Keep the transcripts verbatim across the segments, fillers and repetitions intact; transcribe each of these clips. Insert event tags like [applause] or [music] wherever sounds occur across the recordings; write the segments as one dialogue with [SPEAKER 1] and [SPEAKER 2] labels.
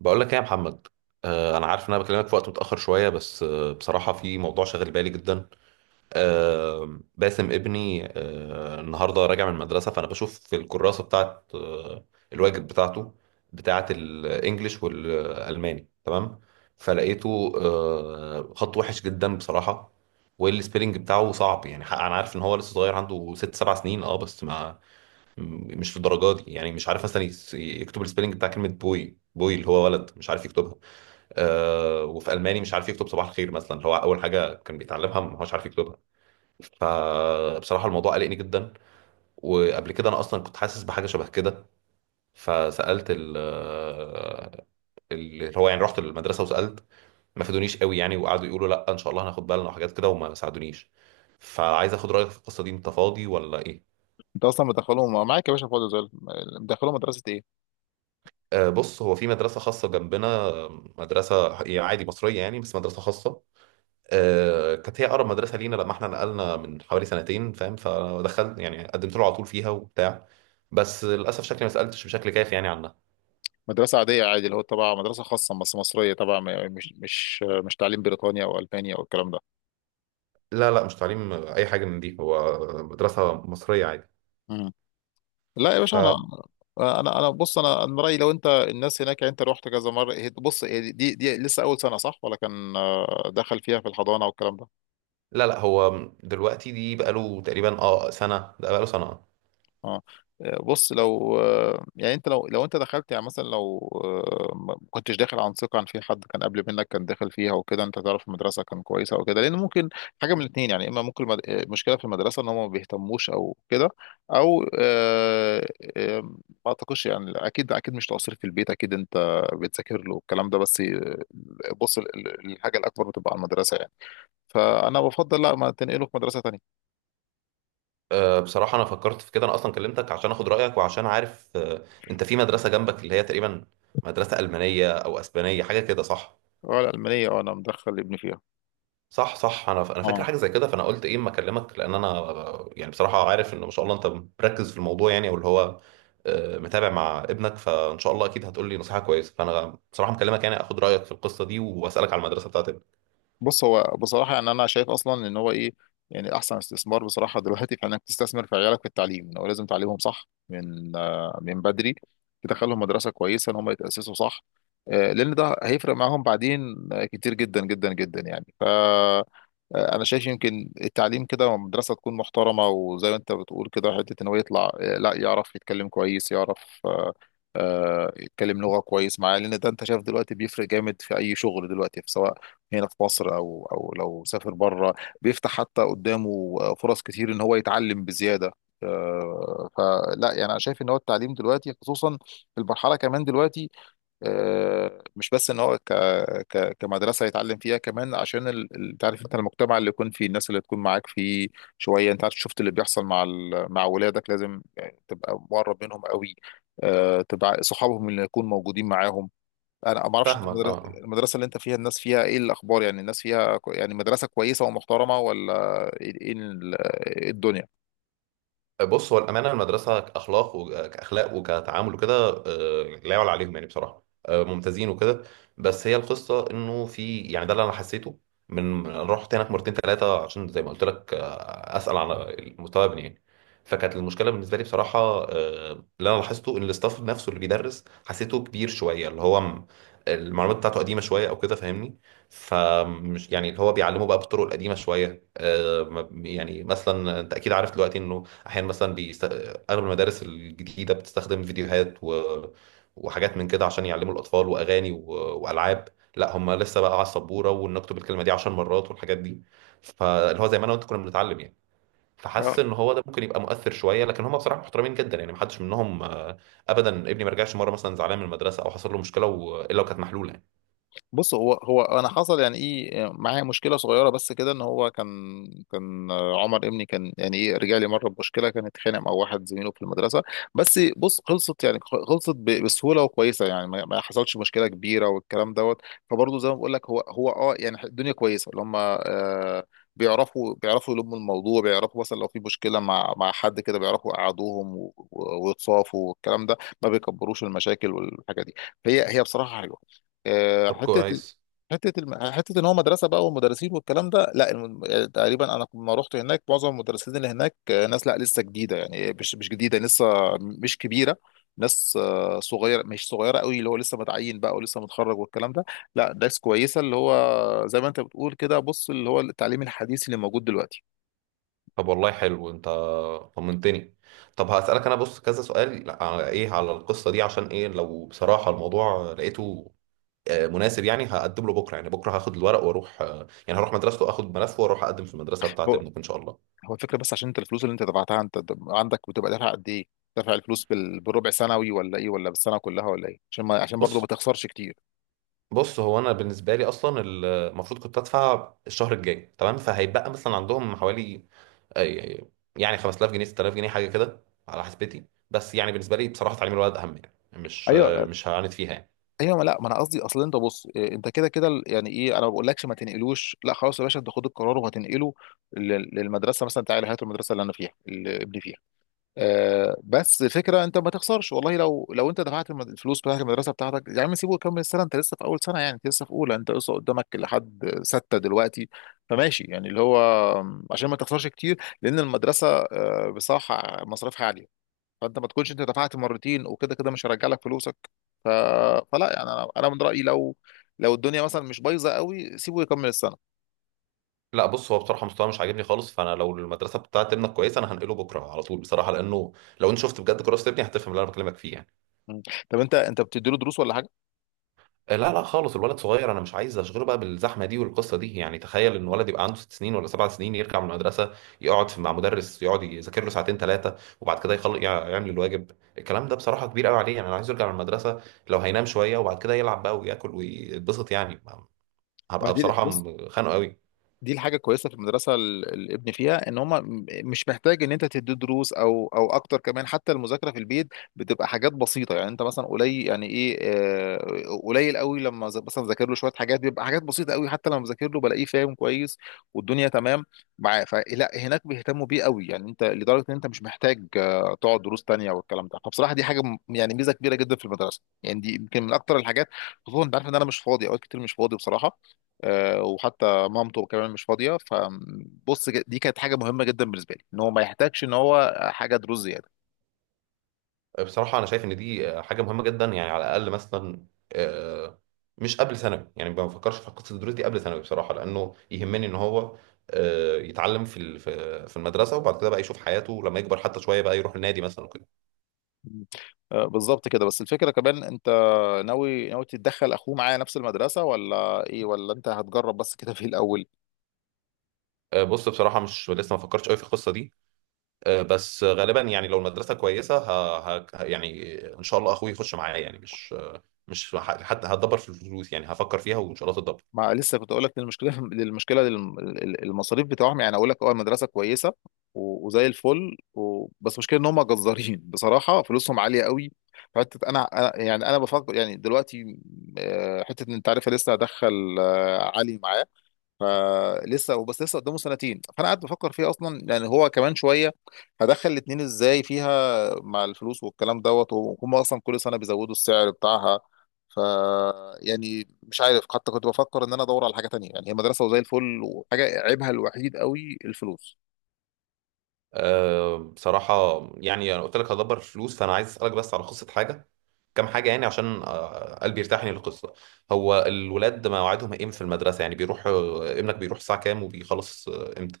[SPEAKER 1] بقول لك ايه يا محمد؟ آه انا عارف ان انا بكلمك في وقت متاخر شويه، بس آه بصراحه في موضوع شاغل بالي جدا. آه باسم ابني، آه النهارده راجع من المدرسه، فانا بشوف في الكراسه بتاعه، آه الواجب بتاعته، بتاعه الانجليش والالماني تمام، فلقيته آه خط وحش جدا بصراحه، والسبيلنج بتاعه صعب يعني. حق- انا عارف ان هو لسه صغير، عنده ست سبع سنين، اه، بس ما م- مش في الدرجات دي يعني. مش عارف مثلا يس- يكتب السبيلنج بتاع كلمه بوي بوي اللي هو ولد، مش عارف يكتبها. آه وفي الماني مش عارف يكتب صباح الخير مثلا، اللي هو اول حاجه كان بيتعلمها، ما هوش عارف يكتبها. فبصراحه الموضوع قلقني جدا، وقبل كده انا اصلا كنت حاسس بحاجه شبه كده. فسالت ال آه، اللي هو يعني رحت المدرسه وسالت، ما فادونيش قوي يعني، وقعدوا يقولوا لا ان شاء الله هناخد بالنا وحاجات كده، وما ساعدونيش. فعايز اخد رايك في القصه دي، انت فاضي ولا ايه؟
[SPEAKER 2] انت اصلا مدخلهم معاك يا باشا فاضي زي الفل. مدخلهم مدرسه ايه؟
[SPEAKER 1] آه، بص، هو في مدرسة خاصة جنبنا، آه، مدرسة ح- يعني عادي مصرية يعني، بس مدرسة خاصة. آه، كانت هي أقرب مدرسة لينا لما احنا نقلنا من حوالي سنتين، فاهم، فدخلت يعني قدمت له على طول فيها وبتاع. بس للأسف شكلي ما سألتش بشكل كافي يعني عنها.
[SPEAKER 2] مدرسه عاديه عادي اللي هو تبع مدرسه خاصه بس مصريه طبعا م- مش مش مش تعليم بريطانيا او المانيا او الكلام ده.
[SPEAKER 1] لا لا، مش تعليم آه، أي حاجة من دي هو، مدرسة مصرية عادي.
[SPEAKER 2] مم. لا يا باشا
[SPEAKER 1] فلا.
[SPEAKER 2] انا انا انا بص انا انا رايي لو انت الناس هناك، يعني انت رحت كذا مره. هي- بص هي دي دي لسه اول سنه، صح ولا كان آه، دخل فيها في الحضانه والكلام ده؟
[SPEAKER 1] لا لا، هو دلوقتي دي بقاله تقريبا اه سنة، ده بقاله سنة.
[SPEAKER 2] اه آه، بص لو آه، يعني انت لو لو انت دخلت يعني، مثلا لو آه، ما كنتش داخل عن ثقه، عن في حد كان قبل منك كان داخل فيها وكده، انت تعرف المدرسه كان كويسه او كده، لان ممكن حاجه من الاثنين يعني. اما ممكن المد- المشكله في المدرسه ان هم ما بيهتموش او كده، او آه، آه، ما اعتقدش يعني. اكيد اكيد مش تقصير في البيت، اكيد انت بتذاكر له، الكلام ده بس آه، بص، ال- ال- الحاجه الاكبر بتبقى على المدرسه يعني. فانا بفضل، لا، ما تنقله في مدرسه تانيه.
[SPEAKER 1] آه، بصراحة أنا فكرت في كده، أنا أصلا كلمتك عشان أخد رأيك، وعشان عارف آه، أنت في مدرسة جنبك اللي هي تقريبا مدرسة ألمانية أو أسبانية، حاجة كده، صح؟
[SPEAKER 2] اه، الالمانيه، اه انا مدخل ابني فيها.
[SPEAKER 1] صح صح، أنا ف- أنا فاكر
[SPEAKER 2] اه،
[SPEAKER 1] حاجة زي كده، فأنا قلت إيه أما أكلمك، لأن أنا آه، يعني بصراحة عارف إن ما شاء الله أنت مركز في الموضوع يعني، أو اللي هو آه، متابع مع ابنك. فإن شاء الله أكيد هتقول لي نصيحة كويسة، فأنا بصراحة مكلمك يعني أخد رأيك في القصة دي، وأسألك على المدرسة بتاعت ابنك.
[SPEAKER 2] بص هو بصراحة يعني أنا شايف أصلا إن هو إيه، يعني أحسن استثمار بصراحة دلوقتي، في إنك تستثمر في عيالك في التعليم. إن هو لازم تعليمهم صح من آه، من بدري، تدخلهم مدرسة كويسة، إن هم يتأسسوا صح. آه، لأن ده هيفرق معاهم بعدين آه، كتير جدا جدا جدا يعني. ف آه، انا شايف يمكن التعليم كده، مدرسه تكون محترمه، وزي ما انت بتقول كده، حته ان هو يطلع آه، لا يعرف يتكلم كويس، يعرف آه، آه، يتكلم لغه كويس معاه، لان ده انت شايف دلوقتي بيفرق جامد في اي شغل دلوقتي، سواء هنا في مصر او او لو سافر بره، بيفتح حتى قدامه فرص كتير ان هو يتعلم بزياده. آه، فلا يعني، انا شايف ان هو التعليم دلوقتي خصوصا في المرحله كمان دلوقتي، آه، مش بس ان هو ك ك كمدرسه يتعلم فيها، كمان عشان ال- ال- تعرف انت المجتمع اللي يكون فيه، الناس اللي تكون معاك فيه شويه. انت عارف شفت اللي بيحصل، مع ال- مع ولادك لازم يعني تبقى مقرب منهم قوي، آه، تبقى صحابهم اللي يكون موجودين معاهم. انا ما اعرفش انت
[SPEAKER 1] فاهمك، أه
[SPEAKER 2] المدرسه،
[SPEAKER 1] آه.
[SPEAKER 2] المدرسة اللي انت فيها الناس فيها ايه الاخبار يعني، الناس فيها كو- يعني مدرسه كويسه ومحترمه ولا ايه؟ إيه ال- إيه الدنيا؟
[SPEAKER 1] بص، هو الأمانة المدرسة كأخلاق وكأخلاق وكتعامل وكده آه، لا يعلى عليهم يعني، بصراحة آه، ممتازين وكده. بس هي القصة إنه في يعني، ده اللي أنا حسيته من من- أنا رحت هناك مرتين ثلاثة عشان زي ما قلت لك، آه، أسأل على مستوى ابني يعني. فكانت المشكلة بالنسبة لي بصراحة، آه، اللي أنا لاحظته إن الاستاف نفسه اللي بيدرس حسيته كبير شوية، اللي هو م- المعلومات بتاعته قديمة شوية أو كده، فاهمني. فمش يعني، اللي هو بيعلمه بقى بالطرق القديمة شوية. آه، ما- يعني مثلا انت اكيد عارف دلوقتي انه احيانا مثلا بيست... اغلب المدارس الجديده بتستخدم فيديوهات و... وحاجات من كده عشان يعلموا الاطفال، واغاني و... والعاب. لا، هم لسه بقى على السبوره ونكتب الكلمه دي 10 مرات والحاجات دي، فاللي هو زي ما انا وانت كنا بنتعلم يعني. فحاسس ان هو ده ممكن يبقى مؤثر شويه، لكن هم بصراحه محترمين جدا يعني، محدش منهم آه، ابدا. ابني ما رجعش مره مثلا زعلان من المدرسه، او حصل له مشكله و... الا وكانت محلوله يعني.
[SPEAKER 2] بص هو هو انا حصل يعني ايه، معايا مشكله صغيره بس كده، ان هو كان، كان عمر ابني كان يعني ايه، رجع لي مره بمشكله، كان اتخانق مع واحد زميله في المدرسه. بس بص خلصت يعني، خلصت ب- بسهوله وكويسه يعني، ما ما حصلش مشكله كبيره والكلام دوت. فبرضه زي ما بقول لك، هو هو اه يعني الدنيا كويسه، اللي هم آه بيعرفوا بيعرفوا يلموا الموضوع، بيعرفوا مثلا لو في مشكله مع مع حد كده، بيعرفوا يقعدوهم و- و- ويتصافوا والكلام ده، ما بيكبروش المشاكل والحاجه دي. فهي هي بصراحه حلوه. آه،
[SPEAKER 1] طب
[SPEAKER 2] حته،
[SPEAKER 1] كويس.
[SPEAKER 2] حته الم... حته ان هو مدرسه بقى والمدرسين والكلام ده، لا الم... يعني تقريبا انا لما رحت هناك، معظم المدرسين اللي هناك آه، ناس لا لسه جديده يعني، مش مش جديده لسه مش كبيره، ناس آه، صغيره، مش صغيره قوي اللي هو لسه متعين بقى ولسه متخرج والكلام ده، لا، ناس كويسه اللي هو زي ما انت بتقول كده، بص، اللي هو التعليم الحديث اللي موجود دلوقتي.
[SPEAKER 1] طب والله حلو، انت طمنتني. طب هسألك انا بص كذا سؤال على ايه على القصة دي، عشان ايه، لو بصراحة الموضوع لقيته آه، مناسب، يعني هقدم له بكرة. يعني بكرة هاخد الورق واروح، آه، يعني هروح مدرسته اخد ملفه، واروح اقدم في المدرسة بتاعة
[SPEAKER 2] هو
[SPEAKER 1] ابنك ان شاء الله.
[SPEAKER 2] هو الفكره بس، عشان انت الفلوس اللي انت دفعتها انت عندك، بتبقى دافع قد ايه؟ دافع الفلوس بال... بالربع سنوي ولا ايه، ولا بالسنه كلها ولا ايه؟ عشان ما... عشان برضه ما
[SPEAKER 1] بص
[SPEAKER 2] تخسرش كتير.
[SPEAKER 1] بص هو انا بالنسبة لي اصلا، ال- المفروض كنت ادفع الشهر الجاي تمام، فهيبقى مثلا عندهم حوالي آه، يعني خمسة آلاف جنيه ست آلاف جنيه حاجة كده على حسبتي. بس يعني بالنسبة لي بصراحة تعليم الولد اهم يعني، مش
[SPEAKER 2] ايوه،
[SPEAKER 1] آه، مش هعاند فيها يعني.
[SPEAKER 2] ايوه، ما، لا، ما انا قصدي اصل انت بص، إيه، انت كده كده ال- يعني ايه، انا ما بقولكش ما تنقلوش، لا خلاص يا باشا، انت خد القرار وهتنقله لل- للمدرسه مثلا، تعالى هات المدرسه اللي انا فيها، اللي ابني فيها. آه، بس فكره انت ما تخسرش والله، لو لو انت دفعت الم- الفلوس بتاعت المدرسه بتاعتك يا عم، سيبه يكمل السنه، انت لسه في اول سنه يعني، انت لسه في اولى، انت لسه قدامك لحد سته دلوقتي. فماشي يعني اللي هو، عشان ما تخسرش كتير، لان المدرسه آه، بصراحه مصاريفها، فانت ما تكونش انت دفعت مرتين وكده كده مش هرجع لك فلوسك. ف... فلا يعني، انا أنا من رايي، لو لو الدنيا مثلا مش بايظه قوي، سيبه يكمل السنه.
[SPEAKER 1] لا بص، هو بصراحه مستواه مش عاجبني خالص، فانا لو المدرسه بتاعت ابنك كويسه انا هنقله بكره على طول بصراحه، لانه لو انت شفت بجد كراسه ابني هتفهم اللي انا بكلمك فيه يعني.
[SPEAKER 2] مم. طب انت انت بتديله دروس ولا حاجه؟
[SPEAKER 1] آه، لا لا خالص، الولد صغير انا مش عايز اشغله بقى بالزحمه دي والقصه دي يعني. تخيل ان ولد يبقى عنده ست سنين ولا سبع سنين يرجع من المدرسه، يقعد في- مع مدرس يقعد يذاكر له ساعتين ثلاثه، وبعد كده يخلق يعمل الواجب. الكلام ده بصراحه كبير قوي عليه يعني. انا عايز يرجع من المدرسه لو هينام شويه، وبعد كده يلعب بقى وياكل ويتبسط يعني،
[SPEAKER 2] ما
[SPEAKER 1] هبقى
[SPEAKER 2] دي
[SPEAKER 1] بصراحه
[SPEAKER 2] بص،
[SPEAKER 1] خانقه قوي.
[SPEAKER 2] دي الحاجه الكويسه في المدرسه ال- الابن فيها، ان هم مش محتاج ان انت تدي دروس او او اكتر. كمان حتى المذاكره في البيت بتبقى حاجات بسيطه يعني، انت مثلا قليل يعني ايه، آه، قليل قوي، لما ز- مثلا ذاكر له شويه حاجات، بيبقى حاجات بسيطه قوي، حتى لما بذاكر له بلاقيه فاهم كويس، والدنيا تمام معاه. فلا، هناك بيهتموا بيه قوي يعني، انت لدرجه ان انت مش محتاج آه، تقعد دروس تانيه والكلام ده. فبصراحه دي حاجه م- يعني ميزه كبيره جدا في المدرسه يعني، دي يمكن من اكتر الحاجات، خصوصا انت عارف ان انا مش فاضي اوقات كتير، مش فاضي بصراحه، آه، وحتى مامته كمان مش فاضيه. فبص، ج- دي كانت حاجه مهمه جدا بالنسبه لي، ان هو ما يحتاجش ان هو حاجه دروس زياده.
[SPEAKER 1] بصراحة أنا شايف إن دي حاجة مهمة جدا يعني، على الأقل مثلا آه، مش قبل ثانوي، يعني ما بفكرش في قصة الدروس دي قبل ثانوي بصراحة، لأنه يهمني إن هو آه، يتعلم في ال- في في المدرسة، وبعد كده بقى يشوف حياته لما يكبر حتى شوية بقى، يروح النادي مثلا وكده.
[SPEAKER 2] مم. آه، بالظبط كده. بس الفكره كمان، انت ناوي ناوي تتدخل اخوه معايا نفس المدرسه، ولا ايه، ولا انت هتجرب بس كده في الاول؟
[SPEAKER 1] آه، بص بصراحة مش لسه ما فكرتش قوي في القصة دي. آه، بس غالبا يعني، لو المدرسة كويسة ه... ه... يعني إن شاء الله أخوي يخش معايا يعني، مش مش ه- حتى هتدبر في الفلوس يعني، هفكر فيها وإن شاء الله تتدبر.
[SPEAKER 2] ما لسه كنت اقول لك، المشكله المشكله [laughs] للم- ال- المصاريف بتاعهم يعني. اقول لك اه، المدرسه كويسه و- وزي الفل و... بس مشكله ان هم جزارين [laughs] بصراحه، فلوسهم عاليه قوي. حته انا أنا- يعني انا بفكر يعني دلوقتي، آه، حته ان انت عارف لسه هدخل آه، علي معايا، فلسه وبس، لسه قدامه سنتين، فانا قاعد بفكر فيه اصلا يعني. هو كمان شويه هدخل الاتنين ازاي فيها مع الفلوس والكلام دوت، وهم اصلا كل سنه بيزودوا السعر بتاعها. ف يعني مش عارف، حتى كنت بفكر ان انا ادور على حاجه تانية يعني، هي مدرسه وزي الفل، وحاجه عيبها الوحيد قوي الفلوس.
[SPEAKER 1] أه بصراحة، يعني أنا قلت لك هدبر فلوس، فأنا عايز أسألك بس على قصة حاجة كام حاجة يعني، عشان أه، قلبي يرتاح يعني للقصة. هو الولاد مواعيدهم إيه في المدرسة، يعني بيروح أه، ابنك بيروح الساعة كام، وبيخلص أه، إمتى؟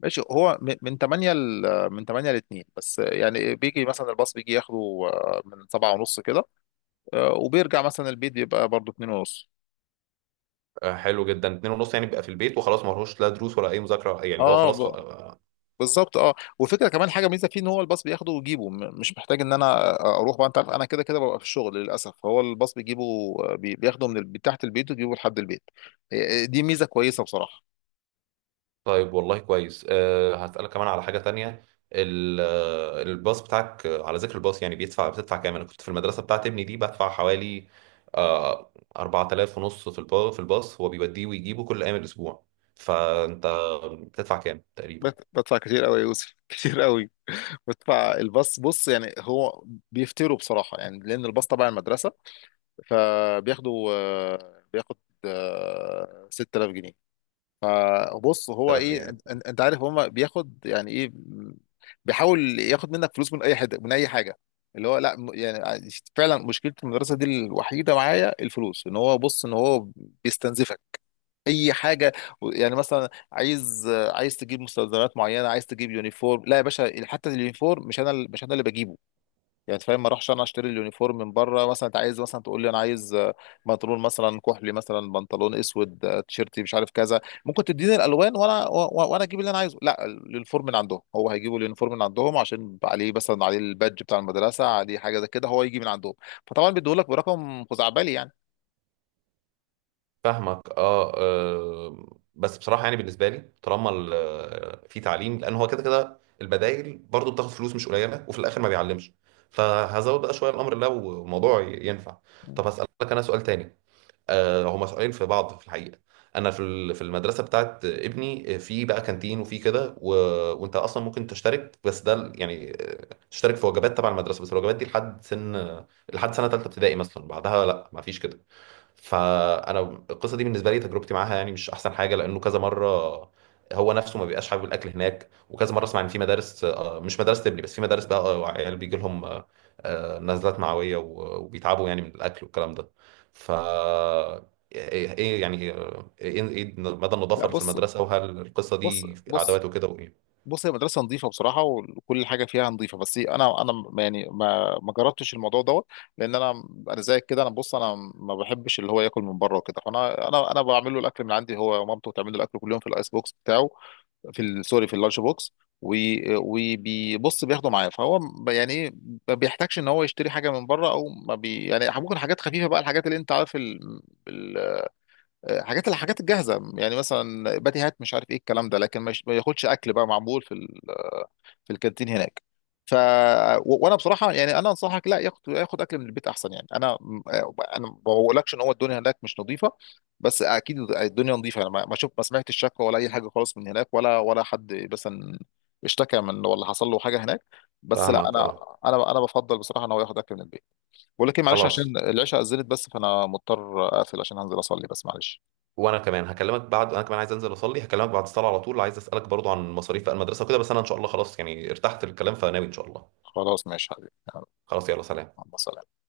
[SPEAKER 2] ماشي، هو م- من تمانية ل من تمانية ل اتنين بس يعني، بيجي مثلا الباص بيجي ياخده آه، من سبعة ونص كده، آه، وبيرجع مثلا البيت بيبقى برضه اثنين ونص.
[SPEAKER 1] أه، حلو جدا، اتنين ونص يعني بيبقى في البيت وخلاص، ما لهوش لا دروس ولا أي مذاكرة، يعني اللي هو خلاص
[SPEAKER 2] اه
[SPEAKER 1] آه.
[SPEAKER 2] بالظبط، اه، والفكره كمان حاجه ميزه فيه، ان هو الباص بياخده ويجيبه، م- مش محتاج ان انا اروح بقى، انت عارف انا كده كده ببقى في الشغل للاسف، فهو الباص بيجيبه، بي- بياخده من ال- من تحت البيت ويجيبه لحد البيت. إيه، دي ميزه كويسه بصراحه.
[SPEAKER 1] طيب والله كويس. أه هسألك كمان على حاجة تانية. ال- آه، الباص بتاعك، آه، على ذكر الباص يعني بيدفع بتدفع كام؟ أنا كنت في المدرسة بتاعت ابني دي بدفع حوالي آه أربعة آلاف ونص في الباص، في الباص هو بيوديه ويجيبه كل أيام الأسبوع. فأنت بتدفع كام تقريبا؟
[SPEAKER 2] بت- بدفع كتير قوي يا يوسف [laughs] كتير قوي. بدفع الباص بص يعني، هو بيفتروا بصراحه يعني، لان الباص تبع المدرسه، فبياخده آه، بياخد آه، ستة آلاف جنيه. فبص هو
[SPEAKER 1] 3000
[SPEAKER 2] ايه، أن- أن-
[SPEAKER 1] جنيه
[SPEAKER 2] انت عارف هما بياخد يعني ايه، بيحاول ياخد منك فلوس من اي حد من اي حاجه، اللي هو لا، م- يعني فعلا مشكله المدرسه دي الوحيده معايا، الفلوس، ان هو بص ان هو بيستنزفك اي حاجه. يعني مثلا، عايز عايز تجيب مستلزمات معينه، عايز تجيب يونيفورم، لا يا باشا، حتى اليونيفورم مش انا مش انا اللي بجيبه يعني، انت فاهم، ما اروحش انا اشتري اليونيفورم من بره مثلا. انت عايز مثلا تقول لي، انا عايز آه، بنطلون مثلا كحلي، مثلا بنطلون اسود، آه، تيشيرتي مش عارف كذا، ممكن تديني الالوان وانا و- و- وانا اجيب اللي انا عايزه، لا، اليونيفورم من عندهم، هو هيجيبوا اليونيفورم من عندهم عشان عليه مثلا، عليه البادج بتاع المدرسه، عليه حاجه زي كده، هو يجي من عندهم، فطبعا بيديهولك برقم خزعبلي يعني.
[SPEAKER 1] فاهمك اه آه. بس بصراحه يعني بالنسبه لي طالما ال- آه، في تعليم، لان هو كده كده البدايل برضو بتاخد فلوس مش قليله وفي الاخر ما بيعلمش، فهزود بقى شويه الامر لو الموضوع ي- ينفع. طب هسالك انا سؤال تاني. آه هما سؤالين في بعض في الحقيقه. انا في ال- في المدرسه بتاعت ابني آه، في بقى كانتين وفي كده و... وانت اصلا ممكن تشترك، بس ده ال- يعني آه، تشترك في وجبات تبع المدرسه، بس الوجبات دي لحد سن، لحد سنه ثالثه ابتدائي مثلا، بعدها لا ما فيش كده. فانا القصه دي بالنسبه لي تجربتي معاها يعني مش احسن حاجه، لانه كذا مره هو نفسه ما بيبقاش حابب الاكل هناك، وكذا مره اسمع ان في مدارس آه، مش مدارس تبني، بس في مدارس بقى آه، عيال بيجي لهم آه، آه، نزلات معويه و- وبيتعبوا يعني من الاكل والكلام ده. ف ايه إيه يعني آه، ايه إيه مدى النظافه
[SPEAKER 2] لا،
[SPEAKER 1] اللي في
[SPEAKER 2] بص
[SPEAKER 1] المدرسه، وهل القصه
[SPEAKER 2] بص
[SPEAKER 1] دي
[SPEAKER 2] بص
[SPEAKER 1] عداوات وكده وايه؟
[SPEAKER 2] بص هي مدرسة نظيفة بصراحة، وكل حاجة فيها نظيفة، بس أنا أنا م- يعني ما ما جربتش الموضوع دوت، لأن أنا أنا زيك كده، أنا بص أنا ما بحبش اللي هو ياكل من بره وكده، فأنا أنا أنا بعمل له الأكل من عندي، هو ومامته بتعمل له الأكل كل يوم في الأيس بوكس بتاعه، في ال- سوري في اللانش بوكس، وي- وبيبص بياخده معاه، فهو ب- يعني إيه، ما بيحتاجش إن هو يشتري حاجة من بره، أو ما بي يعني ممكن حاجات خفيفة بقى، الحاجات اللي أنت عارف، حاجات الحاجات الجاهزه يعني، مثلا باتيهات مش عارف ايه الكلام ده، لكن مش ما ياخدش اكل بقى معمول في ال- في الكانتين هناك. ف و- وانا بصراحه يعني انا انصحك، لا، ياخد ياخد اكل من البيت احسن يعني. انا انا ما بقولكش ان هو الدنيا هناك مش نظيفه، بس اكيد الدنيا نظيفه، انا ما ما شوف ما سمعتش شكوى ولا اي حاجه خالص من هناك، ولا ولا حد مثلا اشتكى من، ولا حصل له حاجه هناك، بس لا،
[SPEAKER 1] فاهمك
[SPEAKER 2] انا
[SPEAKER 1] اه.
[SPEAKER 2] انا انا بفضل بصراحه ان هو ياخد اكل من البيت. بقول لك ايه، معلش
[SPEAKER 1] خلاص،
[SPEAKER 2] عشان العشاء اذنت، بس فانا مضطر اقفل عشان هنزل اصلي، بس معلش.
[SPEAKER 1] وانا كمان هكلمك بعد. انا كمان عايز انزل اصلي، هكلمك بعد الصلاه على طول، عايز اسالك برضو عن مصاريف بقى المدرسه وكده، بس انا ان شاء الله خلاص يعني ارتحت للكلام، فناوي ان شاء الله.
[SPEAKER 2] خلاص ماشي حبيبي، يلا،
[SPEAKER 1] خلاص، يلا سلام.
[SPEAKER 2] مع السلامة.